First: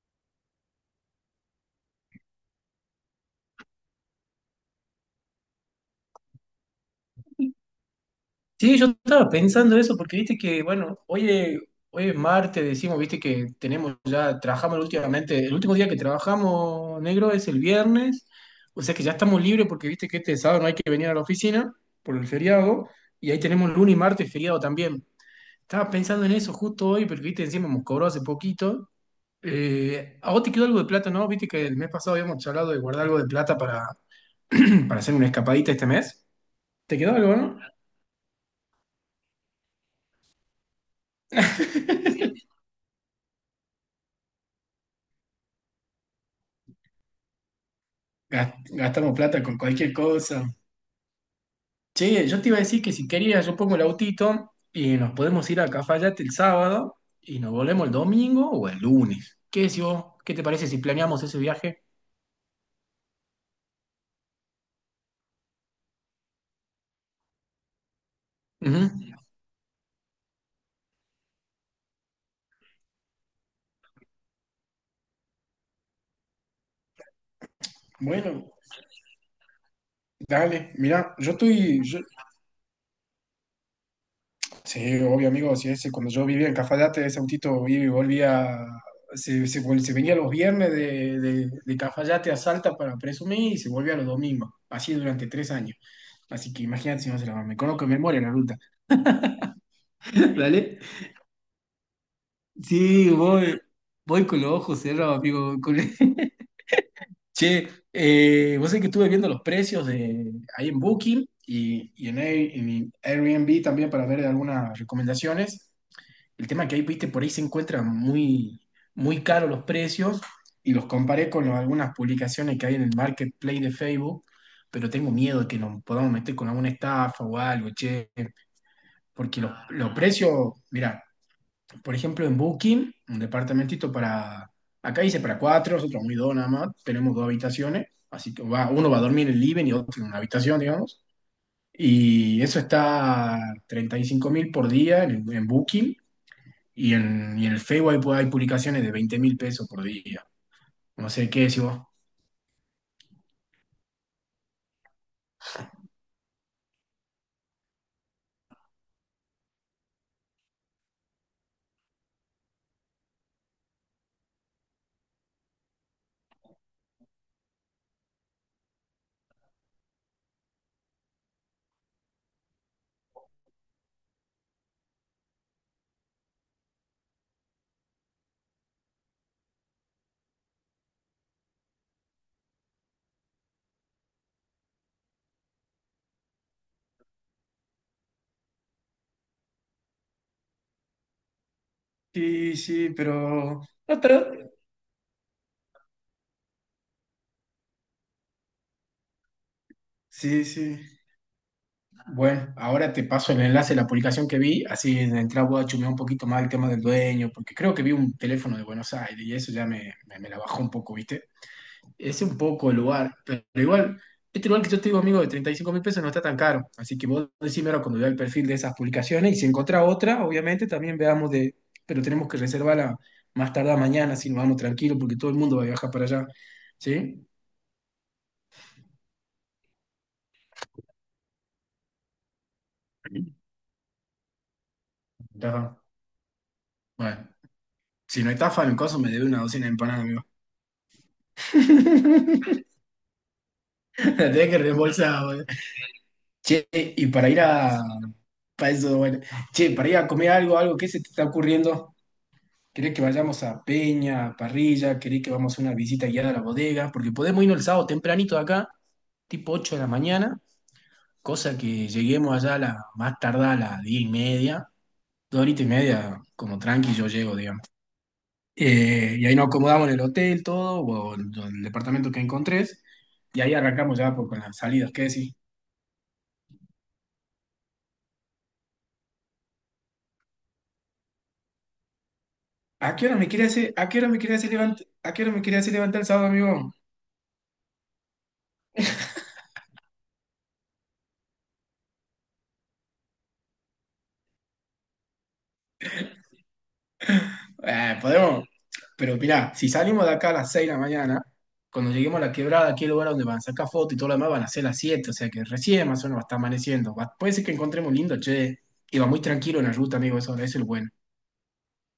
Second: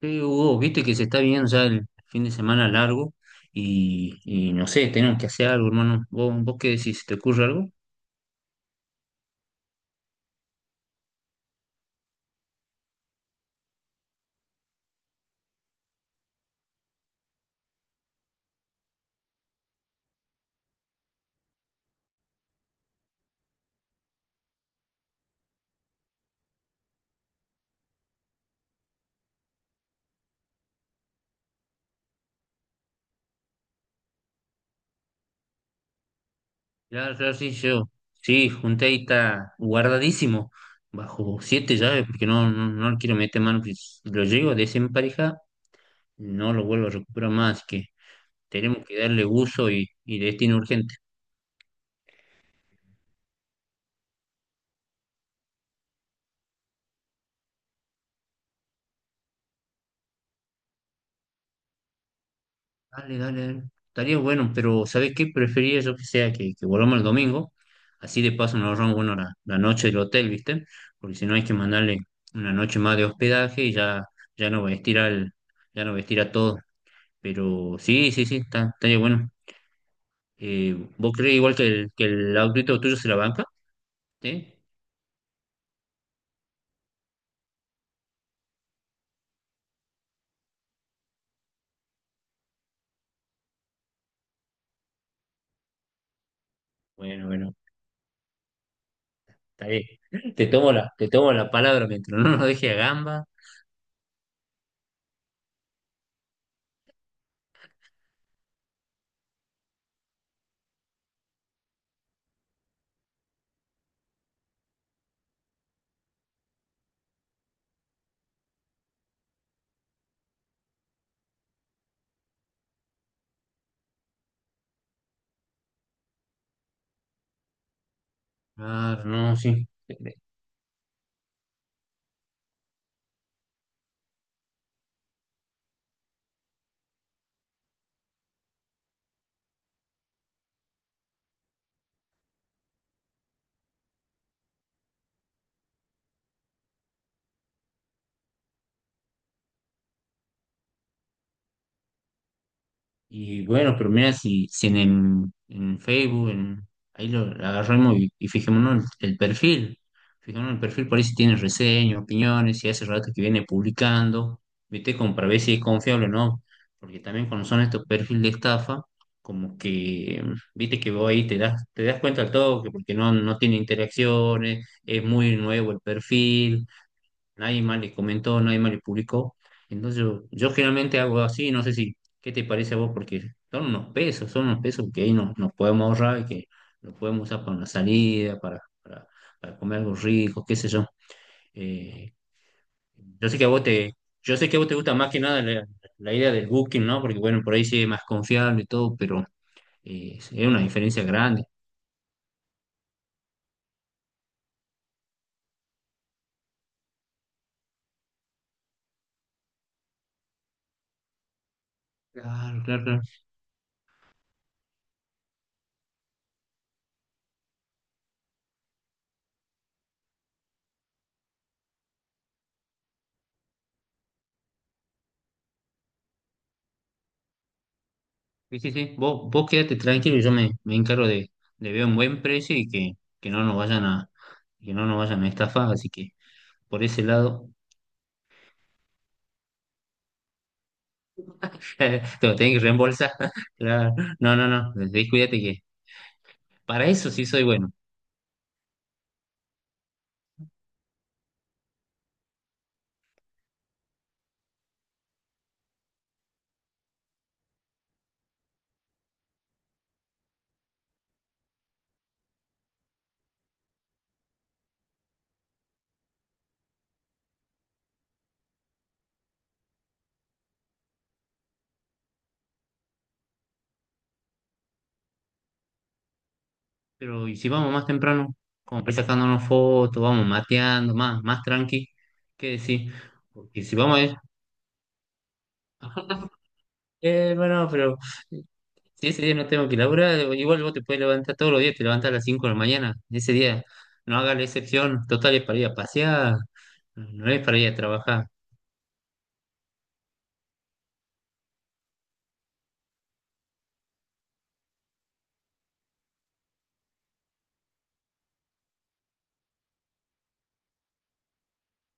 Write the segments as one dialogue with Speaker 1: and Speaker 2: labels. Speaker 1: Sí, Hugo, viste que se está viendo ya el fin de semana largo y no sé, tenemos que hacer algo, hermano. ¿Vos qué decís? ¿Se ¿Te ocurre algo?
Speaker 2: Sí, yo estaba pensando eso porque viste que, bueno, hoy es martes, decimos, viste que tenemos ya, trabajamos últimamente, el último día que trabajamos negro es el viernes, o sea que ya estamos libres porque viste que este sábado no hay que venir a la oficina por el feriado, y ahí tenemos lunes y martes feriado también. Estaba pensando en eso justo hoy, porque viste, encima hemos cobrado hace poquito. ¿A vos te quedó algo de plata, no? Viste que el mes pasado habíamos charlado de guardar algo de plata para, para hacer una escapadita este mes. ¿Te quedó
Speaker 1: Claro, claro,
Speaker 2: algo,
Speaker 1: sí,
Speaker 2: no?
Speaker 1: yo. Sí, junté ahí, está guardadísimo, bajo siete llaves, porque no le quiero meter mano. Porque si lo llego a desemparejar, no lo vuelvo a recuperar más, así que tenemos que
Speaker 2: Gastamos
Speaker 1: darle
Speaker 2: plata con
Speaker 1: uso y,
Speaker 2: cualquier
Speaker 1: y
Speaker 2: cosa.
Speaker 1: destino urgente.
Speaker 2: Che, yo te iba a decir que si querías, yo pongo el autito y nos podemos ir a Cafayate el sábado y nos volvemos el domingo o el lunes. ¿Qué decís vos? ¿Qué te parece si planeamos ese viaje?
Speaker 1: Dale, dale, dale. Estaría bueno, pero ¿sabes qué? Preferiría yo que volvamos el domingo. Así de paso nos ahorramos, bueno,
Speaker 2: Ujú.
Speaker 1: la noche del hotel, ¿viste? Porque si no hay que mandarle una noche más de hospedaje y ya, ya no vestir al, ya no vestir a todo. Pero sí, sí, sí,
Speaker 2: Bueno,
Speaker 1: estaría bueno.
Speaker 2: dale,
Speaker 1: ¿Vos
Speaker 2: mirá,
Speaker 1: crees igual que el autito tuyo se la banca? ¿Sí?
Speaker 2: sí, obvio, amigo. Sí, ese, cuando yo vivía en Cafayate, ese autito iba y volvía. Se venía los viernes de Cafayate a Salta para presumir y se volvía los domingos. Así durante 3 años. Así que imagínate si no
Speaker 1: Bueno,
Speaker 2: se la
Speaker 1: bueno,
Speaker 2: me conozco de memoria la ruta.
Speaker 1: está bien. Te tomo
Speaker 2: ¿Dale?
Speaker 1: te tomo la palabra mientras no nos deje a
Speaker 2: Sí,
Speaker 1: gamba.
Speaker 2: voy con los ojos cerrados, amigo. Che, vos sabés que estuve viendo los precios de, ahí en Booking y en Airbnb también para ver algunas recomendaciones. El tema que ahí, viste, por ahí se encuentran muy, muy caros los precios y los comparé con los- algunas publicaciones que hay en el marketplace de Facebook, pero tengo miedo de que nos podamos meter con alguna estafa o algo, che,
Speaker 1: Ah, no,
Speaker 2: porque los,
Speaker 1: sí.
Speaker 2: los precios, mira, por ejemplo, en Booking, un departamentito para, acá dice para cuatro, nosotros muy dos nada más, tenemos dos habitaciones, así que va, uno va a dormir en el living y otro en una habitación, digamos, y eso está 35.000 por día en Booking y en el Facebook hay, hay publicaciones de 20.000 pesos por día. No sé qué decís vos.
Speaker 1: Y bueno, pero mira, si, si en, en Facebook, en, ahí lo agarramos y fijémonos el perfil. Fijémonos el perfil, por ahí si tiene reseñas, opiniones, si hace rato que viene publicando, ¿viste? Como para ver si es confiable o no. Porque también cuando son estos perfiles de estafa, como que, viste que vos ahí te das cuenta al toque, porque no, no tiene interacciones, es muy nuevo el perfil, nadie más le comentó, nadie más le publicó. Entonces yo generalmente hago así, no sé si, ¿qué te parece a vos? Porque son unos pesos que ahí nos podemos ahorrar y que los podemos usar para una salida, para comer algo rico, qué sé yo. Eh,
Speaker 2: Sí, sí,
Speaker 1: yo sé que a
Speaker 2: pero...
Speaker 1: vos te, yo sé
Speaker 2: Otra...
Speaker 1: que a vos te gusta más que nada la idea del booking, ¿no? Porque bueno, por ahí sí es más confiable y todo, pero es
Speaker 2: Sí,
Speaker 1: una
Speaker 2: sí.
Speaker 1: diferencia grande.
Speaker 2: Bueno, ahora te paso el enlace de la publicación que vi, así de entrada voy a chumear un poquito más el tema del dueño, porque creo que vi un teléfono de Buenos Aires y eso ya me la bajó un poco, ¿viste? Es un
Speaker 1: Claro,
Speaker 2: poco el
Speaker 1: claro, claro.
Speaker 2: lugar, pero igual, este lugar que yo te digo, amigo, de 35.000 pesos no está tan caro. Así que vos decime ahora cuando vea el perfil de esas publicaciones y si encontrá otra, obviamente también veamos de, pero tenemos que reservarla más tardar mañana si nos vamos tranquilos porque todo el mundo va a viajar para allá. ¿Sí?
Speaker 1: Sí, sí, sí. Vos quédate tranquilo, me encargo de ver un buen precio y que no nos vayan a, que no nos vayan a estafar,
Speaker 2: Ajá.
Speaker 1: así que por ese
Speaker 2: Bueno,
Speaker 1: lado
Speaker 2: si no estafa en caso me debe una docena de empanadas, amigo.
Speaker 1: te lo tenés que reembolsar. Claro.
Speaker 2: La
Speaker 1: No, no,
Speaker 2: tenés que
Speaker 1: no.
Speaker 2: reembolsar,
Speaker 1: Cuídate
Speaker 2: boludo.
Speaker 1: que
Speaker 2: Che,
Speaker 1: para
Speaker 2: y
Speaker 1: eso sí
Speaker 2: para ir
Speaker 1: soy bueno.
Speaker 2: a... Para eso, bueno. Che, para ir a comer algo, algo, ¿qué se te está ocurriendo? ¿Querés que vayamos a Peña, a Parrilla? ¿Querés que vamos a una visita guiada a la bodega? Porque podemos irnos el sábado tempranito de acá, tipo 8 de la mañana, cosa que lleguemos allá a la, más tardar a las 10 y media, dos horitas y media, como tranqui yo llego, digamos. Y ahí nos acomodamos en el hotel, todo, o en el departamento que encontrés, y ahí arrancamos ya por, con las salidas, ¿qué decís?
Speaker 1: Pero y si vamos más temprano, como para ir sacándonos fotos, vamos mateando, más tranqui, ¿qué decir?
Speaker 2: ¿A qué hora me quería
Speaker 1: Porque
Speaker 2: hacer,
Speaker 1: si
Speaker 2: a
Speaker 1: vamos
Speaker 2: qué
Speaker 1: a
Speaker 2: hora
Speaker 1: ir-
Speaker 2: me quería hacer levantar, a qué hora me quería hacer levantar el sábado, amigo?
Speaker 1: Bueno, pero si ese día no tengo que laburar, igual vos te puedes levantar todos los días, te levantas a las 5 de la mañana. Ese día no hagas la excepción, total es para ir a pasear, no es para ir a trabajar.
Speaker 2: Podemos. Pero mirá, si salimos de acá a las 6 de la mañana, cuando lleguemos a la quebrada, aquí el lugar donde van a sacar fotos y todo lo demás, van a ser las siete, o sea que recién más o menos va a estar amaneciendo. Puede ser que encontremos lindo, che. Y va muy tranquilo en la ruta, amigo, eso es lo bueno.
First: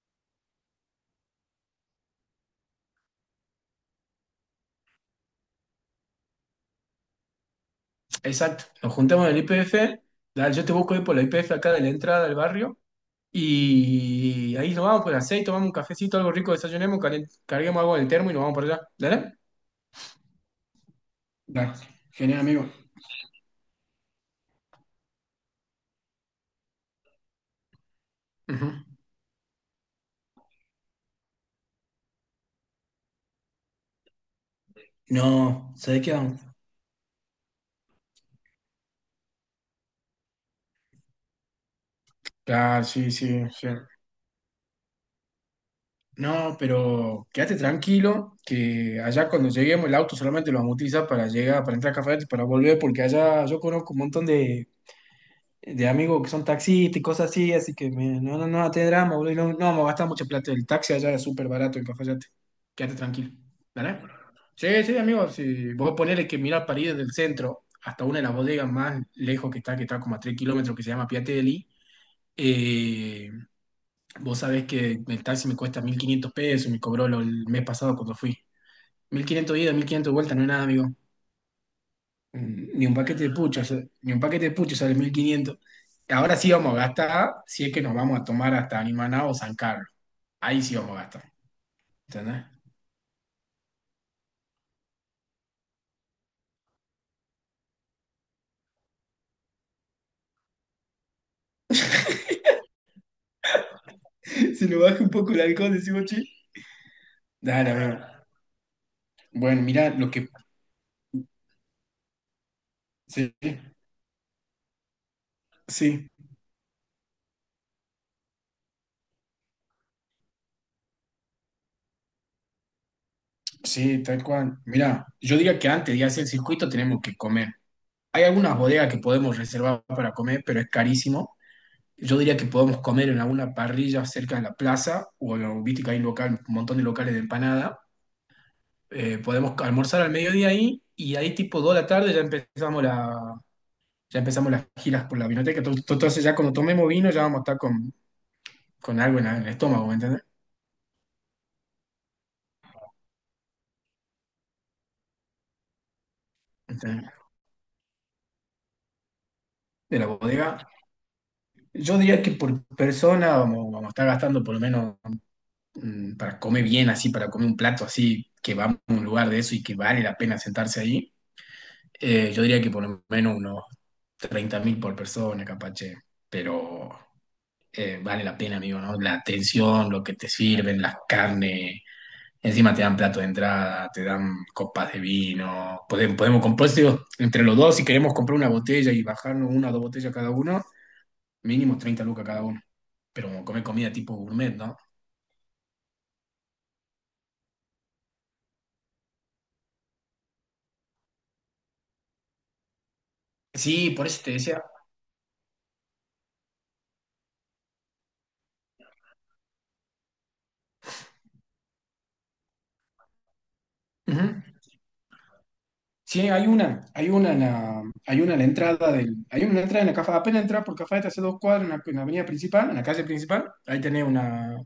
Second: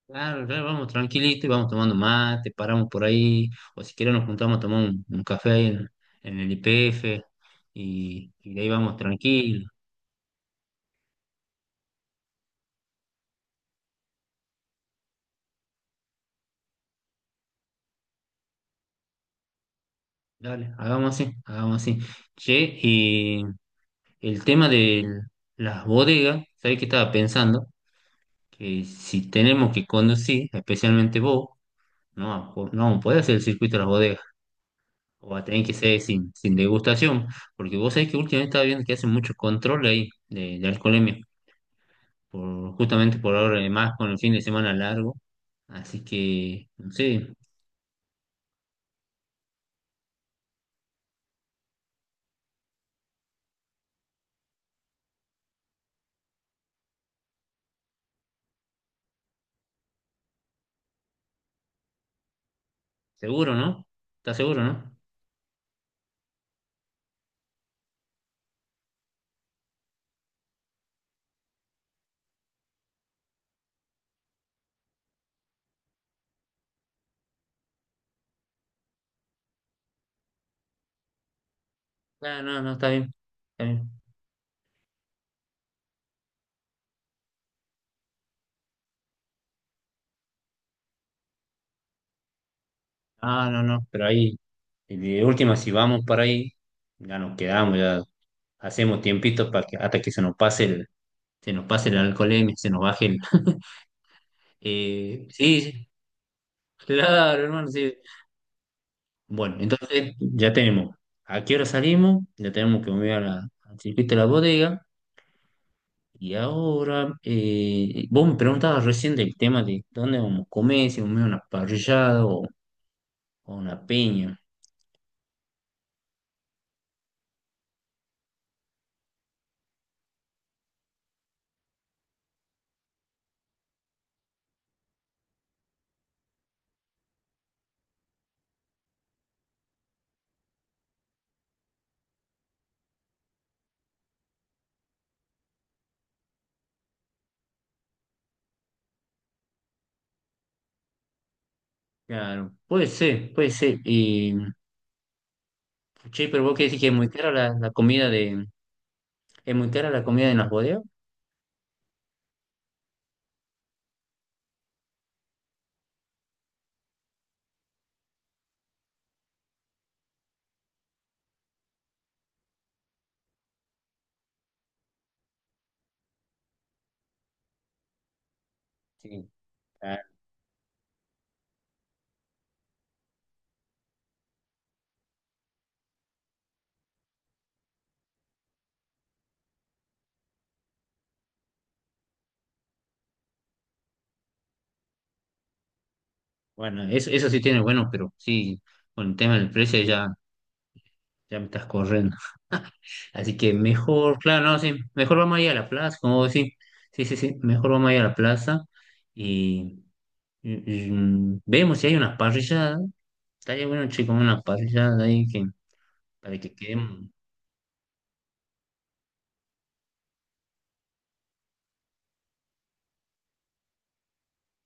Speaker 1: Claro, claro, vamos tranquilito y vamos tomando mate, paramos por ahí, o si querés nos juntamos a tomar un café ahí en el IPF y de
Speaker 2: Exacto,
Speaker 1: ahí
Speaker 2: nos
Speaker 1: vamos
Speaker 2: juntamos en el
Speaker 1: tranquilos.
Speaker 2: IPF, dale, yo te busco ahí por la IPF acá de la entrada del barrio, y ahí nos vamos por las seis, tomamos un cafecito, algo rico, desayunemos, carguemos algo en el termo y nos vamos por allá. ¿Dale?
Speaker 1: Dale, hagamos así,
Speaker 2: Dale.
Speaker 1: hagamos así.
Speaker 2: Genial, amigo.
Speaker 1: Che, y el tema de las bodegas, ¿sabés qué estaba pensando?
Speaker 2: Ujú.
Speaker 1: Que si tenemos que conducir, especialmente vos, no, po- no puede hacer el circuito de las bodegas. O va a tener que
Speaker 2: No,
Speaker 1: ser
Speaker 2: ¿sabés qué?
Speaker 1: sin, sin degustación. Porque vos sabés que últimamente estaba viendo que hacen mucho control ahí de alcoholemia. Por,
Speaker 2: Claro, sí,
Speaker 1: justamente por
Speaker 2: sí,
Speaker 1: ahora,
Speaker 2: sí.
Speaker 1: además con el fin de semana largo. Así
Speaker 2: No,
Speaker 1: que, no
Speaker 2: pero
Speaker 1: sé,
Speaker 2: quédate tranquilo, que allá cuando lleguemos el auto solamente lo vamos a utilizar para llegar, para entrar a Cafayate y para volver, porque allá yo conozco un montón de amigos que son taxistas y cosas así, así que no, no, no, te drama, boludo, y no, no vamos a gastar mucho plata. El taxi allá es súper barato en Cafayate. Quédate tranquilo,
Speaker 1: seguro, ¿no?
Speaker 2: ¿vale?
Speaker 1: ¿Estás seguro,
Speaker 2: Sí,
Speaker 1: no?
Speaker 2: sí, amigo, sí. Vos ponele que mirar para ir desde el centro hasta una de las bodegas más lejos que está como a 3 kilómetros, que se llama Piatelli. eh, Vos sabés que el taxi me cuesta 1.500 pesos, me cobró el mes pasado cuando fui. 1.500 ida, 1.500 vuelta, no es nada, amigo.
Speaker 1: Ah, no, no,
Speaker 2: Ni
Speaker 1: está
Speaker 2: un
Speaker 1: bien.
Speaker 2: paquete de pucho
Speaker 1: Está bien.
Speaker 2: ni un paquete de pucho sale 1.500. Ahora sí vamos a gastar, si es que nos vamos a tomar hasta Animaná o San Carlos. Ahí sí vamos a gastar, ¿entendés?
Speaker 1: Ah, no, no, pero ahí, de última, si vamos para ahí, ya nos quedamos, ya hacemos tiempitos para que, hasta que se nos pase el, se nos pase la alcoholemia, se nos baje el.
Speaker 2: Si nos baja un poco el
Speaker 1: Sí,
Speaker 2: alcohol,
Speaker 1: sí.
Speaker 2: decimos, che.
Speaker 1: Claro, hermano,
Speaker 2: Dale,
Speaker 1: sí.
Speaker 2: amigo.
Speaker 1: Bueno,
Speaker 2: Bueno, mirá, lo
Speaker 1: entonces
Speaker 2: que...
Speaker 1: ya tenemos a qué hora salimos, ya tenemos que mover a
Speaker 2: Sí,
Speaker 1: al circuito de la bodega.
Speaker 2: sí,
Speaker 1: Y ahora, vos me preguntabas recién del tema de dónde vamos a comer, si vamos a una parrillada o una
Speaker 2: sí, tal
Speaker 1: peña.
Speaker 2: cual. Mirá, yo diría que antes de hacer el circuito tenemos que comer. Hay algunas bodegas que podemos reservar para comer, pero es carísimo. Yo diría que podemos comer en alguna parrilla cerca de la plaza, o no, viste que hay un local, un montón de locales de empanada. Podemos almorzar al mediodía ahí y ahí tipo 2 de la tarde ya empezamos la, ya empezamos las giras por la vinoteca. Entonces ya cuando tomemos vino ya vamos a estar con algo en, en el estómago, ¿me entendés?
Speaker 1: Claro, puede ser, puede ser. Y, che, pero vos qué decís que es muy
Speaker 2: Entonces,
Speaker 1: cara es muy cara
Speaker 2: de
Speaker 1: la
Speaker 2: la
Speaker 1: comida en las
Speaker 2: bodega.
Speaker 1: bodegas.
Speaker 2: Yo diría que por persona vamos a estar gastando por lo menos para comer bien así, para comer un plato así, que vamos a un lugar de eso y que vale la pena sentarse ahí. Yo diría que por lo menos unos 30.000 por persona, capache, pero vale la pena, amigo, ¿no? La
Speaker 1: Sí,
Speaker 2: atención,
Speaker 1: claro.
Speaker 2: lo que te sirven, las carnes, encima te dan plato de entrada, te dan copas de vino, podemos, podemos comprar, digo, entre los dos, si queremos comprar una botella y bajarnos una o dos botellas cada uno, mínimo 30 lucas cada uno, pero como comer comida tipo gourmet, ¿no?
Speaker 1: Bueno, eso sí tiene bueno, pero sí, con el tema del precio ya. Ya me estás corriendo. Así que
Speaker 2: Sí, por
Speaker 1: mejor,
Speaker 2: eso te
Speaker 1: claro, no,
Speaker 2: decía.
Speaker 1: sí, mejor vamos a ir a la plaza, como vos decís. Sí, sí, sí, mejor vamos a ir a la plaza y, mm, vemos si hay unas parrilladas. Estaría bueno, chicos, una
Speaker 2: Ujú.
Speaker 1: parrillada ahí que,
Speaker 2: Sí,
Speaker 1: para que quedemos.
Speaker 2: hay una en la, hay una en la entrada del, hay una entrada en la Cafá, apenas entras por Cafá, te hace dos cuadras en la avenida principal, en la calle principal, ahí tenés una,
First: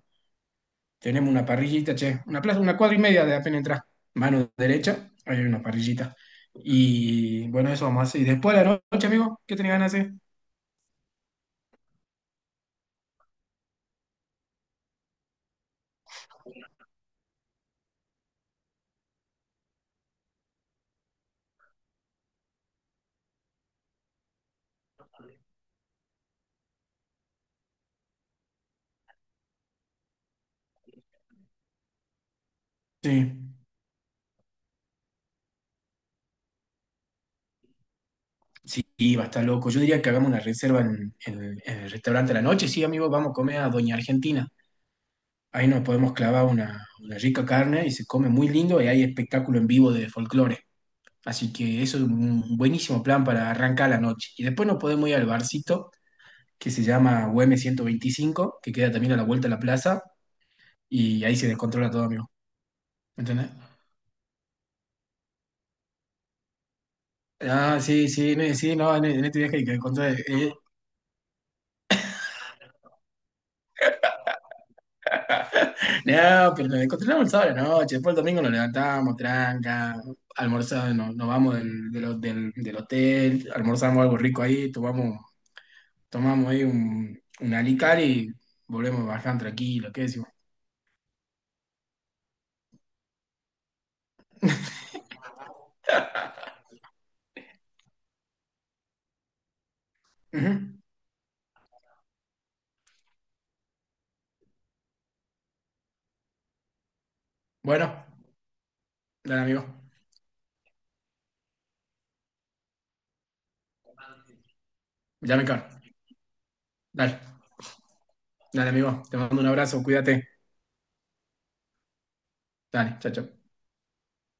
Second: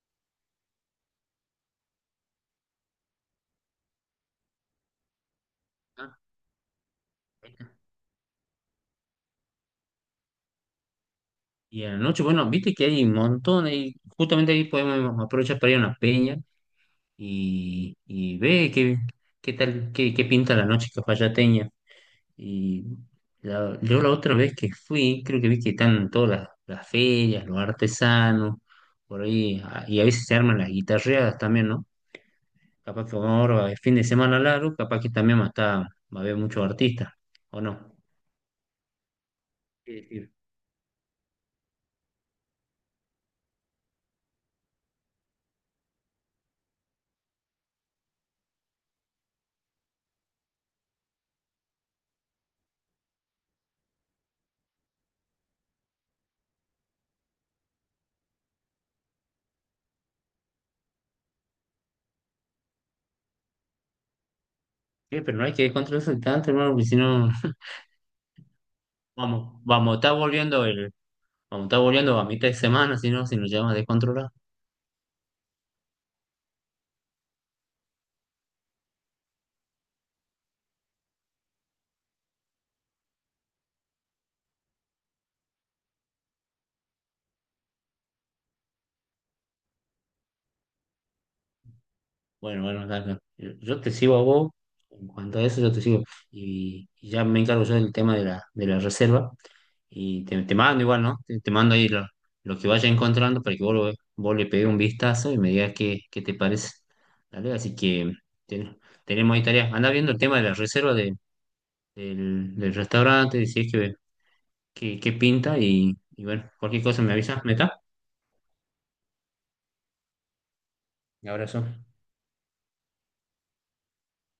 Speaker 2: tenemos una parrillita, che, una plaza, una cuadra y media de apenas entrar. Mano derecha, ahí hay una
Speaker 1: ¿No?
Speaker 2: parrillita. Y bueno, eso vamos a hacer. Y después de la noche, amigo, ¿qué tenés ganas de hacer?
Speaker 1: Y a la noche, bueno, viste que hay un montón, y justamente ahí podemos aprovechar para ir a una peña y ve qué pinta la noche que y la- yo la otra vez que fui, creo que vi que están todas las ferias, los artesanos, por ahí, ah, y a veces se arman las guitarreadas también, ¿no? Capaz que
Speaker 2: Sí,
Speaker 1: como ahora es fin de semana largo, capaz que también va a estar- va a haber muchos artistas, ¿o no?
Speaker 2: sí, sí, va a estar loco. Yo diría
Speaker 1: Sí,
Speaker 2: que hagamos
Speaker 1: sí.
Speaker 2: una reserva en, en el restaurante a la noche, sí, amigo, vamos a comer a Doña Argentina. Ahí nos podemos clavar una rica carne y se come muy lindo y hay espectáculo en vivo de folclore. Así que eso es un buenísimo plan para arrancar la noche. Y después nos podemos ir al barcito que se llama UM 125, que queda también a la vuelta de la plaza y ahí se descontrola todo, amigo. ¿Me ¿Entendés?
Speaker 1: Sí, pero no hay que descontrolarse tanto, hermano, porque si no,
Speaker 2: Ah, sí, sí, no, sí, no, en este viaje
Speaker 1: vamos,
Speaker 2: hay que
Speaker 1: vamos, está
Speaker 2: descontrolar.
Speaker 1: volviendo el, vamos, está volviendo a mitad de semana, si no, si nos llevamos a descontrolar.
Speaker 2: No, pero nos descontrolamos el sábado a la noche, después el domingo nos levantamos, tranca, almorzamos, nos, nos vamos del, del, del hotel, almorzamos algo rico ahí, tomamos ahí un alicar y volvemos bastante tranquilo, ¿qué decimos?
Speaker 1: Bueno, bueno, Carlos, yo te sigo a vos, en cuanto a eso yo te sigo, y ya me encargo yo del tema de de la reserva, te
Speaker 2: Ujú.
Speaker 1: mando igual, ¿no? Te mando ahí lo que vaya encontrando para que vos, lo, vos le pegues un vistazo y me digas qué, qué te parece, dale, así
Speaker 2: Bueno,
Speaker 1: que ten- tenemos
Speaker 2: dale
Speaker 1: ahí
Speaker 2: amigo,
Speaker 1: tareas, anda viendo el tema de la reserva de- del restaurante, si es que, que
Speaker 2: ya me
Speaker 1: pinta,
Speaker 2: encargo.
Speaker 1: y bueno, cualquier cosa me
Speaker 2: Dale,
Speaker 1: avisas, ¿me está?
Speaker 2: dale amigo, te mando un abrazo, cuídate.
Speaker 1: Un abrazo.
Speaker 2: Dale, chao, chao.